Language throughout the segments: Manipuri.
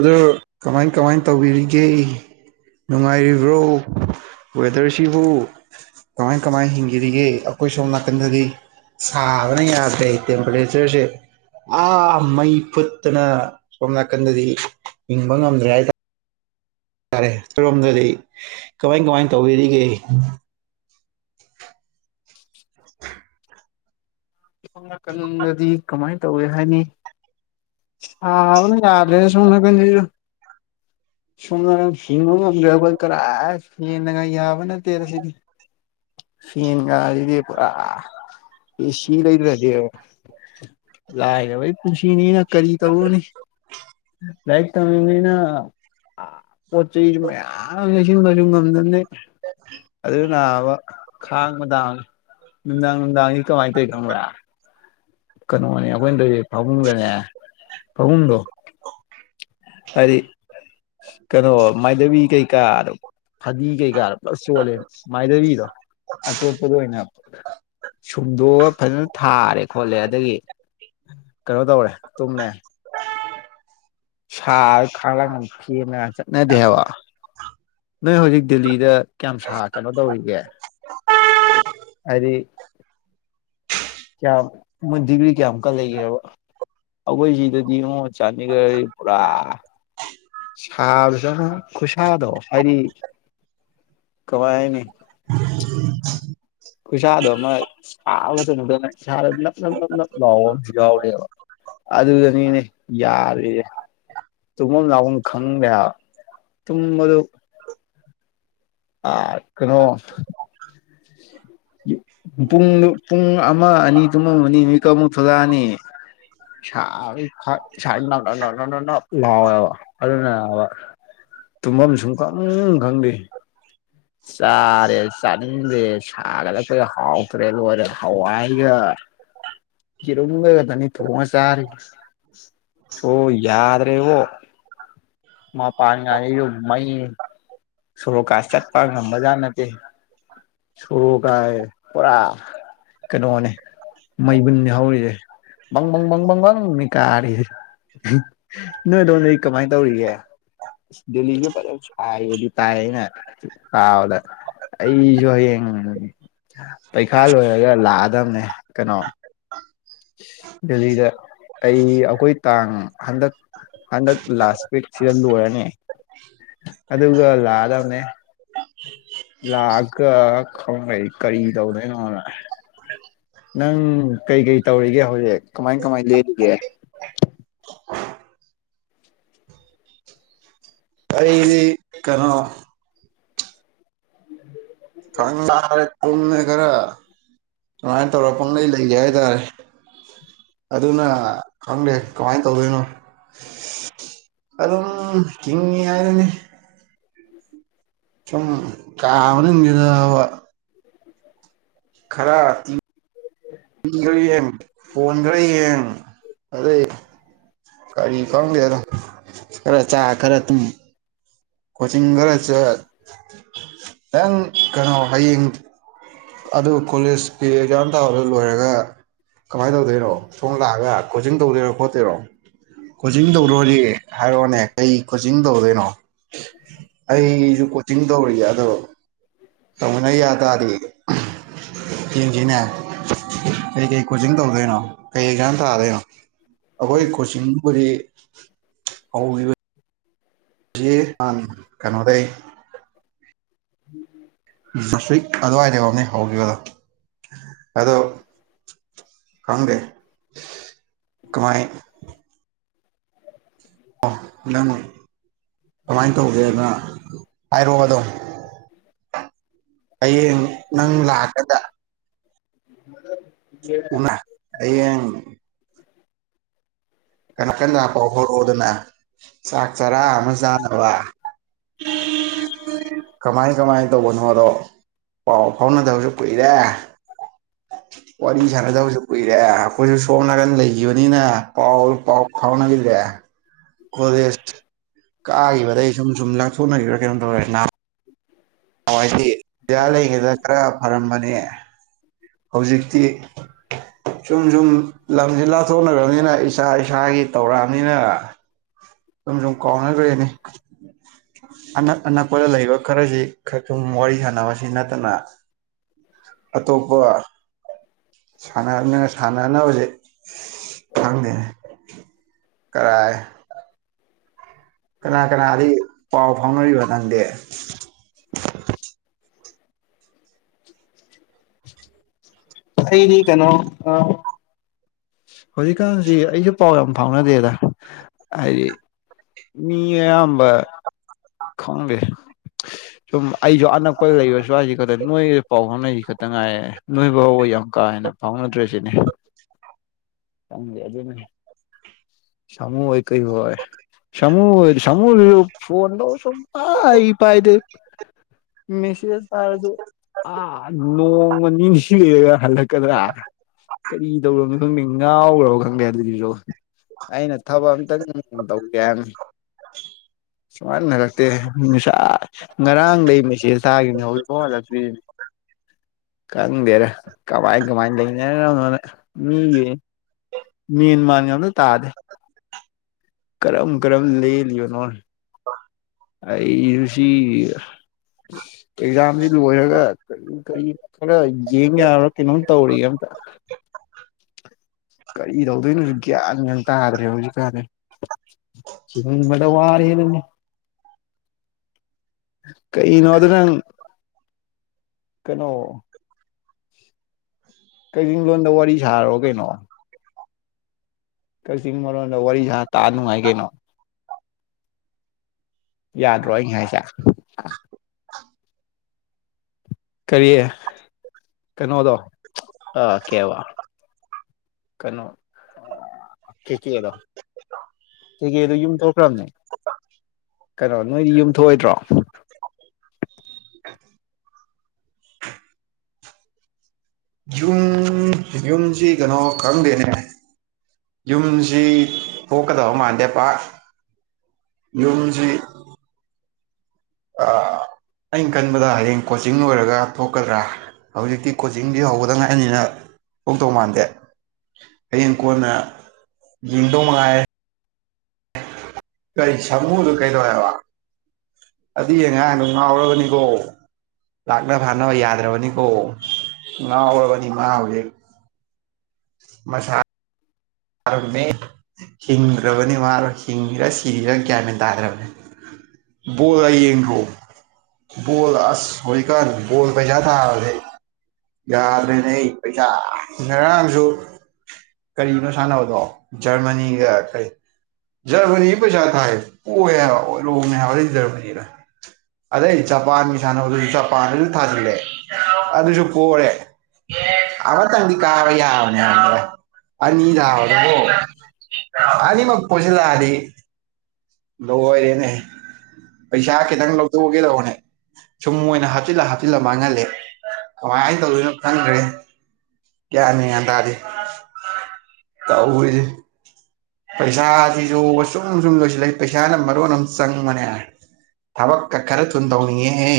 ꯑꯗꯣ ꯀꯃꯥꯏ ꯀꯃꯥꯏ ꯇꯧꯕꯤꯔꯤꯒꯦ ꯅꯨꯡꯉꯥꯏꯔꯤꯕ꯭ꯔꯣ ꯋꯦꯗꯔꯁꯤꯕꯨ ꯀꯃꯥꯏ ꯀꯃꯥꯏꯅ ꯍꯤꯡꯕꯤꯔꯤꯒꯦ ꯑꯩꯈꯣꯏ ꯁꯣꯝ ꯅꯥꯀꯟꯗꯗꯤ ꯁꯥꯕꯅ ꯌꯥꯗ꯭ꯔꯦ ꯇꯦꯝꯄꯔꯦꯆ꯭ꯔꯁꯦ ꯑ ꯃꯩ ꯐꯨꯠꯇꯅ ꯁꯣꯝ ꯅꯥꯀꯟꯗꯗꯤ ꯍꯤꯡꯕ ꯉꯝꯗ꯭ꯔꯦ ꯍꯥꯏꯇꯥꯔꯦ ꯌꯥꯗꯔꯦ ꯑꯗꯨꯔꯣꯝꯗꯗꯤ ꯀꯃꯥꯏ ꯀꯃꯥꯏ ꯇꯧꯕꯤꯔꯤꯒꯦ [inaudible] ꯁꯣꯝ ꯅꯀꯥꯟꯗꯗꯤ ꯀꯃꯥꯏ ꯇꯧꯋꯦ ꯍꯥꯏꯗꯤ ꯁꯥꯕꯅ ꯌꯥꯗ꯭ꯔꯦ ꯁꯣꯝ ꯅꯥꯀꯟꯁꯤꯁꯨ ꯎ [inaudible] ꯁꯣꯝ ꯅꯒꯥꯟ ꯍꯤꯡꯕ ꯉꯝꯗ꯭ꯔꯦ ꯑꯩꯈꯣꯏ ꯀꯔꯥꯏ ꯐꯦꯟꯅꯜ ꯌꯥꯕ ꯅꯠꯇꯦ ꯁꯤꯗꯤ ꯁꯤꯒꯤ ꯉꯥꯁꯤꯗꯤ ꯄꯨꯔꯥ ꯂꯩꯗ꯭ꯔꯗꯤꯕ ꯂꯥꯏꯔꯕꯩ ꯄꯨꯟꯁꯤꯅꯤꯅ ꯀꯔꯤ ꯇꯧꯔꯨꯅꯤ ꯂꯥꯏꯔꯤꯛ ꯇꯝꯃꯤꯕꯅꯤꯅ ꯄꯣꯠ ꯆꯩ ꯃꯌꯥꯝ ꯂꯩꯁꯤꯟꯕꯁꯨ ꯉꯝꯗꯅꯤ ꯑꯗꯨ ꯅꯥꯕ ꯈꯥꯡꯕ ꯇꯥꯕꯅꯤ ꯅꯨꯡꯗꯥꯡ ꯅꯨꯡꯗꯥꯡꯗꯤ ꯀꯃꯥꯏꯅ ꯈꯪꯕ꯭ꯔꯥ ꯀꯩꯅꯣꯅꯦ ꯑꯩꯈꯣꯏꯅ ꯇꯧꯔꯤꯁꯦ ꯄꯥꯕꯨꯡꯗꯅꯦ ꯄꯥꯕꯨꯡꯗꯣ ꯑꯩꯗꯤ ꯀꯩꯅꯣ ꯃꯥꯏꯙꯕꯤ ꯀꯩꯀꯥꯗ ꯐꯗꯤ ꯀꯩꯀꯥꯗ ꯄꯨꯂꯞ ꯆꯣꯜꯂꯦ ꯃꯥꯏꯙꯕꯤꯗꯣ ꯑꯇꯣꯞꯄꯗ ꯑꯣꯏꯅ ꯁꯨꯝꯗꯣꯛꯑꯒ ꯐꯖꯅ ꯊꯥꯔꯦ ꯈꯣꯠꯂꯦ ꯑꯗꯒꯤ ꯀꯩꯅꯣ ꯇꯧꯔꯦ ꯇꯨꯝꯃꯦ ꯁꯥꯗꯅ ꯈꯥꯡ ꯂꯥꯛ ꯉꯥꯝꯗꯦꯅ ꯆꯠꯅꯗꯦ ꯍꯥꯏꯕ ꯅꯣꯏ ꯍꯧꯖꯤꯛ ꯗꯦꯜꯂꯤꯗ ꯀꯌꯥꯝ ꯁꯥ ꯀꯩꯅꯣ ꯇꯧꯔꯤꯒꯦ ꯍꯥꯏꯗꯤ ꯀꯌꯥꯝ ꯗꯤꯒ꯭ꯔꯤ ꯀꯌꯥꯃꯨꯛꯀ ꯂꯩꯒꯦꯕ ꯑꯩꯈꯣꯏ ꯁꯤꯗꯗꯤ ꯑꯃꯨꯛ ꯆꯥꯟꯗꯤꯒꯥꯔ ꯄꯨꯔꯥ ꯁꯥꯕꯁꯤꯃꯨꯛ ꯈꯨꯠꯁꯥꯗꯣ ꯍꯥꯏꯗꯤ ꯀꯃꯥꯏ ꯍꯥꯢꯅꯤ [inaudible] ꯇꯨꯠꯁꯥꯗꯣ ꯑꯃ ꯁꯥꯕ [unintelligible] ꯆꯪ ꯅꯗꯅ ꯏꯁꯥꯗ ꯅꯞ ꯅꯞ ꯅꯞ ꯅꯞ ꯂꯥꯎꯕ ꯑꯃꯁꯨ ꯌꯥꯎꯔꯦꯕ ꯑꯗꯨꯗꯅꯤꯅꯦ ꯌꯥꯗꯔꯤꯁꯦ ꯇꯨꯝꯐꯝ ꯂꯥꯛꯐꯝ ꯈꯪꯗꯦ ꯍꯥꯢꯕ ꯇꯨꯝꯕꯗꯨ ꯑꯥ ꯀꯩꯅꯣ [inaudible] ꯄꯨꯡ ꯄꯨꯡ ꯑꯃ ꯑꯅꯤ ꯇꯨꯝꯃꯝꯃꯅꯤ ꯃꯤꯀꯥꯞ ꯑꯃꯨꯛ ꯊꯣꯛꯂꯛꯑꯅꯤ ꯁꯥꯕꯁꯤ ꯢꯁꯥꯁꯦ ꯅꯥꯞ ꯅꯥꯞ ꯂꯧꯋꯦꯕ ꯇꯨꯝꯐꯝ ꯁꯨꯡꯈꯪ ꯈꯪꯗꯦ ꯆꯥꯔꯦ ꯆꯥꯅꯤꯡꯗꯦ ꯁꯥꯒꯠꯂꯛꯕꯒ ꯍꯥꯎꯇ꯭ꯔꯦ ꯂꯣꯏꯔꯦ ꯍꯋꯥꯏꯒ ꯑꯦꯔꯨꯝ ꯈꯥꯛꯇꯅꯦ ꯊꯣꯡꯉ ꯆꯥꯔꯤꯁꯦ ꯁꯣ ꯌꯥꯗ꯭ꯔꯦꯕꯣ ꯃꯄꯥꯟ ꯉꯥꯏ ꯃꯩ ꯁꯣꯔꯣꯛꯀꯥꯏꯁꯤ ꯆꯠꯄ ꯉꯝꯕꯖꯥꯠ ꯅꯠꯇꯦ ꯁꯣꯔꯣꯛ ꯀꯥꯏ ꯄꯨꯔꯥ ꯀꯩꯅꯣꯅꯦ ꯃꯩꯕꯨꯟꯅꯤ ꯍꯧꯔꯤꯁꯦ ꯕꯪꯕꯪꯕꯪꯕꯪꯅꯦ ꯀꯥꯔꯤꯁꯦ ꯅꯣꯏ ꯑꯗꯣꯝꯗꯗꯤ ꯀꯃꯥꯏ ꯇꯧꯔꯤꯒꯦ ꯗꯦꯜꯂꯤꯖꯨ ꯐꯖꯅ ꯁꯥꯔꯦꯍꯦ [unintelligible] ꯑꯩꯖꯨ ꯍꯥꯌꯦꯡ ꯄꯩꯈꯥ ꯂꯣꯏꯔꯒ ꯂꯥꯛꯑꯗꯝꯅꯦ ꯀꯩꯅꯣ ꯗꯦꯜꯂꯤꯗ ꯑꯩ ꯑꯩꯈꯣꯏ ꯇꯥꯡ ꯍꯟꯗꯛ ꯍꯥꯟꯗꯛ ꯂꯥꯁ ꯁꯤꯗ ꯂꯣꯏꯔꯅꯤ ꯑꯗꯨꯒ ꯂꯥꯛꯑꯗꯧꯅꯦ ꯂꯥꯛꯑꯒ ꯈꯪꯗꯦ ꯑꯩ ꯀꯔꯤ ꯇꯧꯗꯣꯏꯅꯣꯅ ꯅꯪ ꯀꯩꯀꯩ ꯇꯧꯔꯤꯒꯦ ꯍꯧꯖꯤꯛ ꯀꯃꯥꯏ ꯀꯃꯥꯏ ꯂꯦꯜꯂꯤꯒꯦ ꯑꯩꯗꯤ ꯀꯥꯅꯣ ꯥ [unintelligible] ꯇꯨꯝꯃꯦ ꯈꯔꯥ ꯁꯨꯃꯥꯏ ꯇꯧꯔ ꯄꯨꯡꯂꯩ ꯂꯩꯔꯦ ꯍꯥꯏꯇꯥꯔꯦ ꯑꯗꯨꯅ ꯈꯪꯗꯦ ꯀꯃꯥꯏ ꯇꯧꯗꯣꯏꯅꯣ ꯑꯗꯨꯝ ꯍꯤꯡꯉꯤ ꯍꯥꯏꯗꯨꯅꯤ ꯁꯨꯝ ꯀꯥ ꯃꯅꯨꯡꯖꯤꯗ ꯑꯕ ꯈꯔꯥ ꯏꯡ [inaudible] [unintelligible] ꯌꯦꯡ ꯐꯣꯟ ꯈꯔ ꯌꯦꯡ ꯑꯗꯩ ꯀꯔꯤ ꯈꯪꯗꯦꯗ ꯈꯔ ꯆꯥ ꯈꯔ ꯇꯨꯝ ꯀꯣꯆꯤꯡ ꯈꯔ ꯆꯠ ꯅꯪ ꯀꯩꯅꯣ ꯍꯌꯦꯡ ꯑꯗꯨ ꯀꯣꯂꯦꯖꯀꯤ ꯑꯦꯛꯖꯥꯝ ꯊꯥꯕ ꯂꯣꯏꯔꯒ ꯀꯃꯥꯏ ꯇꯧꯗꯣꯏꯅꯣ ꯊꯣꯅ ꯂꯥꯛꯑꯒ ꯀꯣꯆꯤꯡ ꯇꯧꯗꯣꯏꯔꯣ ꯈꯣꯠꯇꯣꯏꯔꯣ ꯀꯣꯆꯤꯡ ꯇꯧꯗꯔꯗꯤ ꯍꯥꯏꯔꯛꯑꯣꯅꯦ ꯀꯩ ꯀꯣꯆꯤꯡ ꯇꯧꯗꯣꯏꯅꯣ ꯑꯩꯖꯨ ꯀꯣꯆꯤꯡ ꯇꯧꯔꯤ ꯑꯗꯣ ꯇꯧꯃꯤꯟꯅ ꯌꯥ ꯇꯥꯗꯤ ꯌꯦꯡꯖꯤꯅꯦ ꯀꯩꯀꯩ ꯀꯣꯆꯤꯡ ꯇꯧꯗꯣꯏꯅꯣ ꯀꯩ ꯑꯦꯛꯖꯥꯝ ꯊꯥꯗꯣꯏꯅꯣ ꯑꯩꯈꯣꯏ ꯀꯣꯆꯤꯡꯕꯨꯗꯤ ꯍꯧꯈꯤꯕ ꯖꯤ ꯅꯥꯟ ꯀꯩꯅꯣꯗꯩ [inaudible] [unintelligible] ꯑꯗꯨꯋꯥꯏꯗꯩ ꯑꯣꯏꯅꯤ ꯍꯧꯈꯤꯕꯗꯣ ꯑꯗꯣ ꯈꯪꯗꯦ ꯀꯃꯥꯏ ꯅꯪ ꯀꯃꯥꯏ ꯇꯧꯒꯦꯅ ꯍꯥꯏꯔꯣ ꯑꯗꯣ ꯍꯌꯦꯡ ꯅꯪ ꯂꯥꯛꯑꯀꯥꯟꯗ [inaudible] [unintelligible] ꯍꯥꯌꯦꯡ ꯀꯟꯅ ꯀꯟꯅꯥ ꯄꯥꯎ ꯍꯣꯔꯣꯗꯅ ꯆꯥꯛ ꯆꯔꯥ ꯑꯃ ꯆꯥꯅꯕ ꯀꯃꯥꯏ ꯀꯃꯥꯏ ꯇꯧꯕꯅꯣꯗꯣ ꯄꯥꯎ ꯐꯥꯎꯅꯗꯕꯖꯨ ꯀꯨꯏꯔꯦ ꯋꯥꯔꯤ ꯁꯥꯟꯅꯗꯕꯁꯨ ꯀꯨꯏꯔꯦ ꯑꯩꯈꯣꯏꯖꯨ ꯁꯣꯝ ꯅꯥꯀꯟ ꯂꯩꯒꯤꯕꯅꯤꯅ ꯄꯥꯎ ꯄꯥꯎ ꯐꯥꯎꯅꯒꯤꯗ꯭ꯔꯦ ꯀꯣꯂꯦꯖ ꯀꯥꯈꯤꯕꯗꯩ ꯁꯨꯝ ꯁꯨꯝ ꯂꯥꯞꯊꯣꯛꯅꯒꯤꯕ꯭ꯔꯥ ꯀꯩꯅꯣꯝ ꯇꯧꯔꯦꯅꯥ ꯅꯥꯕ ꯅꯋꯥꯏꯗꯤ ꯑꯣꯖꯥ ꯂꯩꯉꯩꯗ ꯈꯔ ꯐꯔꯝꯕꯅꯦ ꯍꯧꯖꯤꯛꯇꯤ ꯁꯨꯝ ꯁꯨꯝ ꯂꯝꯁꯦ ꯂꯥꯞꯊꯣꯛꯅꯒ꯭ꯔꯥꯕꯅꯤꯅ ꯏꯁꯥ ꯏꯁꯥꯒꯤ ꯇꯧꯔꯛꯑꯕꯅꯤꯅ ꯁꯨꯝ ꯁꯨꯝ ꯀꯥꯎꯅꯒ꯭ꯔꯦꯅꯦ ꯑꯅꯛ ꯑꯅꯛꯄꯗ ꯂꯩꯕ ꯈꯔꯖꯤ ꯈꯔ ꯁꯨꯝ ꯋꯥꯔꯤ ꯁꯥꯟꯅꯕꯁꯤ ꯅꯠꯇꯅ ꯑꯇꯣꯞꯄ ꯁꯥꯟꯅ ꯁꯥꯟꯅꯅꯕꯥꯖꯦ ꯈꯪꯗꯦꯅꯦ ꯀꯔꯥꯏ ꯀꯅꯥ ꯀꯅꯥꯗꯤ ꯄꯥꯎ ꯐꯥꯎꯅꯔꯤꯕ ꯅꯪꯗꯤ [inaudible] ꯑꯩꯗꯤ ꯀꯩꯅꯣ ꯑ ꯍꯧꯖꯤꯛꯀꯥꯟꯁꯤ ꯑꯩꯁꯨ ꯄꯥꯎ ꯌꯥꯝ ꯐꯥꯎꯅꯗꯦꯗ ꯍꯥꯏꯗꯤ ꯃꯤ ꯑꯌꯥꯝꯕ ꯈꯪꯗꯦ [inaudible] ꯁꯨꯝ ꯑꯩꯁꯨ ꯑꯅꯛꯄ ꯂꯩꯕ ꯁ꯭ꯋꯥꯏꯁꯤ ꯈꯛꯇꯪ ꯅꯣꯏ ꯄꯥꯎ ꯐꯥꯎꯅꯔꯤꯁꯤ ꯈꯛꯇ ꯉꯥꯏꯔꯦ ꯅꯣꯏ ꯐꯥꯎꯕ ꯌꯥꯝ ꯀꯥ ꯍꯦꯟꯅ ꯐꯥꯎꯅꯗ꯭ꯔꯤꯁꯤꯅꯤ ꯈꯪꯗꯦ ꯑꯗꯨꯅꯤ ꯁꯃꯨ ꯍꯣꯏ ꯀꯩ ꯍꯣꯏ ꯁꯃꯨ ꯁꯃꯨꯗꯨ ꯐꯣꯟ ꯇꯧꯕ ꯁꯨꯡꯄꯥꯏ ꯄꯥꯏꯗꯦ ꯃꯦꯁꯦꯁ ꯊꯥꯔꯁꯨ ꯑ ꯅꯣꯡꯃ ꯅꯤꯅꯤ [unintelligible] ꯂꯩꯩꯔꯒ ꯍꯜꯂꯛꯀꯗ꯭ꯔꯥ ꯀꯔꯤ ꯇꯧꯒ꯭ꯔꯕꯅꯣ ꯈꯪꯗꯦ ꯉꯥꯎꯈ꯭ꯔꯕ ꯈꯪꯗꯦ ꯑꯗꯨꯒꯤꯁꯨ ꯑꯩꯅ ꯊꯕꯛ ꯑꯝꯇꯪ ꯇꯧꯒꯦ ꯍꯥꯏꯕꯅꯤ ꯁꯨꯝ ꯍꯜ ꯍꯜꯂꯛꯇꯦ ꯅꯨꯡꯁꯥ ꯉꯔꯥꯡꯗꯩꯩ ꯃꯦꯁꯦꯁ ꯇꯥꯈꯤꯕꯅꯤ ꯍꯧꯖꯤꯛꯐꯥꯎ ꯍꯜꯂꯛꯇ꯭ꯔꯤꯁꯤꯅꯤ ꯈꯪꯗꯦꯗ ꯀꯃꯥꯏ ꯀꯃꯥꯏ ꯂꯩꯅꯒ꯭ꯔꯕꯅꯣꯅ ꯃꯤꯉꯩ ꯃꯦꯟ ꯃꯥꯟꯒ ꯑꯃꯇ ꯇꯥꯗꯦ ꯀꯔꯝ ꯀꯔꯝ ꯂꯦꯜꯂꯤꯕꯅꯣ ꯑꯩꯁꯨ ꯁꯤꯒꯤ ꯑꯦꯛꯖꯥꯝꯁꯤ ꯂꯣꯏꯔꯒ ꯀꯔꯤ ꯀꯔꯤ ꯈꯔ ꯌꯦꯡ ꯌꯥꯕ ꯀꯩꯅꯣꯝ ꯇꯧꯔꯤꯒꯦ ꯑꯝꯇ [inaudible] ꯀꯔꯤ ꯇꯧꯗꯣꯏꯅꯣꯁꯨ ꯒ꯭ꯌꯥꯟ ꯒ ꯇꯥꯗ꯭ꯔꯦ ꯍꯧꯖꯤꯛꯀꯥꯟꯁꯦ ꯍꯤꯡꯕꯗ ꯋꯥꯔꯦꯁꯤꯅꯤꯅꯦ ꯀꯩꯅꯣꯗ ꯅꯪ ꯀꯩꯅꯣ [unintelligible] ꯋꯥꯔꯤ ꯁꯥꯔꯕ꯭ꯔꯥ ꯀꯩꯅꯣ ꯀꯛꯆꯤꯡ ꯃꯔꯣꯟꯗ ꯋꯥꯔꯤ ꯁꯥ ꯇꯥ ꯅꯨꯡꯉꯥꯏ ꯀꯩꯅꯣ ꯌꯥꯗ꯭ꯔꯣ ꯑꯩꯅ ꯍꯥꯏꯁꯦ ꯀꯔꯤ ꯀꯩꯅꯣꯗꯣ ꯑꯥ ꯀꯩꯕ ꯀꯩꯅꯣ ꯑ ꯀꯦꯀꯦꯗꯣ ꯀꯦꯀꯦꯗꯣ ꯌꯨꯝ ꯊꯣꯛꯈ꯭ꯔꯝꯅꯦ ꯀꯩꯅꯣ ꯅꯣꯏꯗꯤ ꯌꯨꯝ ꯊꯣꯛꯑꯣꯏꯗ꯭ꯔꯣ ꯌꯨꯝ ꯌꯨꯝꯁꯤ ꯀꯩꯅꯣ ꯈꯪꯗꯦꯅꯦ ꯌꯨꯝꯁꯤ ꯊꯣꯛꯀꯗꯕ ꯃꯥꯟꯗꯦ ꯄꯥꯛ ꯌꯨꯝꯁꯤ ꯑꯥ ꯑꯩꯅ ꯈꯟꯕꯗ ꯍꯌꯦꯡ ꯀꯣꯆꯤꯡ ꯂꯣꯏꯔꯒ ꯊꯣꯛꯀꯗ꯭ꯔꯥ ꯍꯧꯖꯤꯛꯇꯤ ꯀꯣꯆꯤꯡꯗꯤ ꯍꯧꯕꯗ ꯉꯥꯏꯃꯤꯅ ꯊꯣꯛꯇꯧ ꯃꯥꯟꯗꯦ ꯍꯌꯦꯡ ꯀꯣꯟꯅ ꯌꯦꯡꯗꯧ ꯃꯉꯥꯏꯔꯦ ꯀꯔꯤ ꯁꯥꯃꯨꯗꯣ ꯀꯩꯗꯧꯋꯦ ꯍꯥꯏꯕ ꯑꯗꯨ ꯑꯉꯥꯡꯗꯣ ꯉꯥꯎꯔꯕꯅꯤꯀꯣ ꯂꯥꯛꯅ ꯐꯥꯅꯕ ꯌꯥꯗ꯭ꯔꯕꯅꯤꯀꯣ ꯉꯥꯎꯔꯕꯅꯤ ꯃꯥ ꯍꯧꯖꯤꯛ ꯃꯁꯥ [unintelligible] ꯍꯤꯡꯗ꯭ꯔꯕꯅꯤ ꯃꯥꯗꯣ ꯍꯤꯡꯉꯤꯔꯥ ꯁꯤꯔꯤꯔ ꯒ꯭ꯌꯥꯟ ꯃꯦꯟ ꯇꯥꯗ꯭ꯔꯕꯅꯦ ꯕꯣꯜꯒ ꯌꯦꯡꯗ꯭ꯔꯣ ꯕꯣꯜ ꯑꯁ ꯍꯧꯖꯤꯛꯀꯥꯟ ꯕꯣꯜ ꯄꯩꯁꯥ ꯊꯥꯕꯁꯦ ꯌꯥꯗ꯭ꯔꯦꯅꯦꯍꯦ ꯄꯩꯁꯥ ꯑ ꯉꯔꯥꯡꯁꯨ ꯀꯔꯤꯅꯣ ꯁꯥꯟꯅꯕꯗꯣ ꯖꯔꯃꯅꯤꯒ ꯀꯔꯤ ꯖꯔꯃꯔꯅꯤꯗ ꯄꯩꯁꯥ ꯊꯥꯏ ꯄꯣꯏ ꯍꯥꯏꯕ [unintelligible] [unintelligible] ꯑꯗꯩ ꯖꯄꯥꯟꯒ ꯌꯥꯟꯅꯕꯗꯁꯨ [unintelligible] ꯄꯥꯟꯗꯨꯁꯨ ꯊꯥꯖꯤꯜꯂꯦ ꯑꯗꯨꯁꯨ ꯀꯣꯔꯦ ꯑꯃꯇꯪꯗꯤ ꯀꯥ ꯀ ꯌꯥꯅꯦ ꯍꯥꯏ ꯑꯅꯤ ꯊ ꯑꯣꯏꯔꯣ ꯑꯅꯤꯃꯛ ꯄ‌ꯣꯖꯤꯜꯂꯛꯑꯗꯤ ꯂ ꯑꯣꯏꯔꯦꯅꯦ ꯄꯩꯁꯥ ꯈꯤꯇꯪ ꯂꯧꯊꯣꯛꯑꯒꯦꯗꯧꯕꯅꯦ ꯁꯨꯝ ꯑꯣꯏꯅ ꯍꯥꯞꯆꯤꯜꯂ ꯍꯥꯆ ꯇꯤꯜꯂ ꯃꯥꯡꯍꯜꯂꯦ ꯀꯃꯥꯏꯅꯅ ꯇꯧꯗꯣꯏꯅꯣ ꯈꯪꯗ꯭ꯔꯦ ꯀꯌꯥꯅꯤ ꯉꯟ ꯇꯔꯗꯤ ꯇꯧꯔꯤꯁꯦ ꯄꯩꯁꯥꯁꯤꯁꯨ ꯁꯨꯡ ꯁꯨꯡꯗꯣꯏꯁꯨ ꯂꯩ ꯄꯩꯁꯥꯅ ꯃꯔꯣꯟ ꯑꯃꯝ ꯆꯪꯕꯅꯦ ꯊꯕꯛ ꯀ ꯈꯔ ꯊꯟꯗꯧꯅꯤꯌꯦ ꯍ‌ꯦ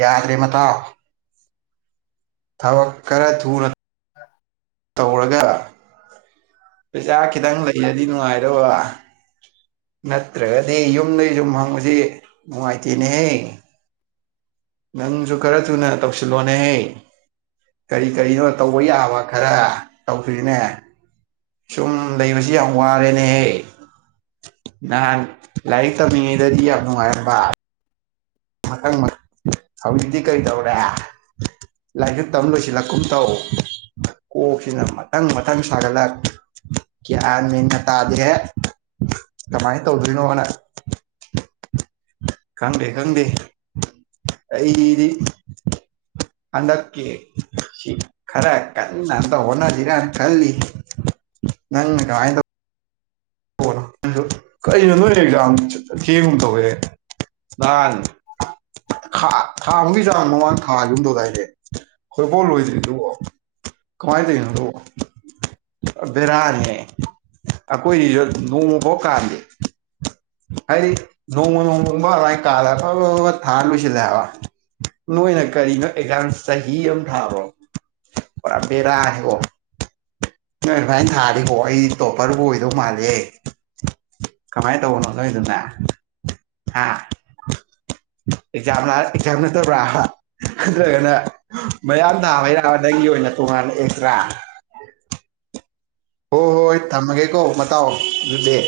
ꯌꯥꯗ꯭ꯔꯦ ꯃꯇꯥꯎ ꯊꯕꯛ ꯈꯔ ꯊꯨꯅ [unintelligible] ꯇꯧꯔꯒ ꯄꯩꯁꯥ ꯈꯤꯇꯪ ꯂꯩꯔꯗꯤ ꯅꯨꯡꯉꯥꯏꯗꯧꯕ ꯅꯠꯇ꯭ꯔꯒꯗꯤ ꯌꯨꯝꯗꯩ ꯁꯨꯝ ꯍꯪꯕꯁꯤ ꯅꯨꯡꯉꯥꯏꯇꯦꯅꯦꯍꯦ ꯅꯪꯁꯨ ꯈꯔ ꯊꯨꯅ ꯇꯧꯁꯤꯜꯂꯣꯅꯦꯍ‌ꯦ ꯀꯔꯤ ꯀꯔꯤꯅꯣ ꯇꯧꯕ ꯌꯥꯕ ꯈꯔ ꯇꯧꯁꯤꯅꯦ ꯁꯨꯝ ꯂꯩꯕꯁꯤ ꯌꯥꯝ ꯋꯥꯔꯦꯅꯦꯍꯦ ꯅꯍꯥꯟ ꯂꯥꯏꯔꯤꯛ ꯇꯝꯃꯤꯉꯩꯗꯗꯤ ꯌꯥꯝ ꯅꯨꯡꯉꯥꯏꯔꯝꯕ ꯃꯊꯪ ꯍꯧꯖꯤꯛꯇꯤ ꯀꯔꯤ ꯇꯧꯔꯦ ꯂꯥꯏꯔꯤꯛ ꯇꯝ ꯂꯣꯏꯁꯤꯜꯂꯛꯀꯨꯝ ꯇꯧ ꯀꯣꯛꯁꯤꯅ ꯃꯊꯪ ꯃꯊꯪ ꯁꯥꯒꯠꯂꯛ ꯒ꯭ꯌꯥꯟ ꯃ‌ꯦꯟꯒ ꯇꯥꯗ‌ꯦꯍꯦ ꯀꯃꯥꯏꯅ ꯇꯧꯗꯣꯏꯅꯣꯅ ꯈꯪꯗꯦ ꯈꯪꯗ‌ꯦ ꯑꯩꯗꯤ ꯍꯟꯗꯛꯀꯤ ꯁꯤ ꯈꯔ ꯀꯟꯅ ꯍꯅꯗꯔ ꯀꯜꯂꯤ ꯅꯪꯅ ꯀꯃꯥꯏ ꯇꯧ ꯀ ꯀꯩꯅꯣ ꯅꯣꯏ ꯑꯦꯛꯖꯥꯝ ꯊꯦꯡꯃꯨꯛ ꯇꯧꯋꯦ [unintelligible] ꯊꯥ ꯑꯃꯨꯛꯀꯤ ꯆꯥꯡ ꯃꯃꯥꯡ ꯊꯥꯒꯨꯝ ꯇꯧꯗꯥꯏꯅꯦ ꯍꯣꯏꯐꯥꯎ ꯂꯣꯏꯗ꯭ꯔꯤꯗꯨꯕꯣ ꯀꯃꯥꯏꯟ ꯇꯧꯔꯤꯅ‌ꯣ ꯑꯗꯨꯕ‌ꯣ ꯕꯤꯔꯅꯤꯍ‌ꯦ ꯑꯩꯈꯣꯏꯔꯤꯁꯨ ꯅꯣꯡꯃꯐꯥꯎ ꯀꯥꯟꯗꯦ ꯍꯥꯏꯗꯤ ꯅꯣꯡ ꯅꯣꯡꯣꯡ ꯐ ꯑꯗꯨ ꯀꯥꯜꯂ ꯐꯕ ꯐꯕ ꯊꯥ ꯂꯨꯁꯤꯜꯂꯦ ꯍꯥꯏꯕ ꯅꯣꯏꯅ ꯀꯔꯤꯅꯣ ꯑꯦꯛꯖꯥꯡ ꯆꯍꯤ ꯑꯃ ꯊꯥꯕ꯭ꯔ‌ꯣ ꯄꯨꯔꯥ ꯕꯦꯔꯥꯅꯤꯀ‌ꯣ ꯅꯣꯏ ꯑꯗꯨꯃꯥꯏꯅ ꯊꯥꯔꯤꯀꯣ ꯑꯩ ꯇꯣꯄꯔꯕꯨ ꯑꯣꯏꯗꯧ ꯃꯥꯂꯦ ꯀꯃꯥꯏꯅ ꯇꯧꯕꯅꯣ ꯅꯣꯏꯗꯨꯅ ꯍꯥ ꯑꯦꯛꯖꯥꯝꯅ ꯑꯦꯛꯖꯝ ꯅꯇꯕ꯭ꯔꯥ ꯅꯠꯇ꯭ꯔꯒꯅ ꯃꯌꯥꯝ ꯊꯥꯕ ꯍꯩꯔ ꯅꯪꯒꯤ ꯑꯣꯏꯅ ꯇꯣꯉꯥꯟꯅ ꯑꯦꯛꯁꯇ꯭ꯔꯥ ꯍꯣꯏ ꯍꯣꯏ ꯍꯣꯏ ꯊꯝꯃꯒꯦꯀꯣ ꯃꯇꯥꯎ ꯑꯗꯨꯗꯤ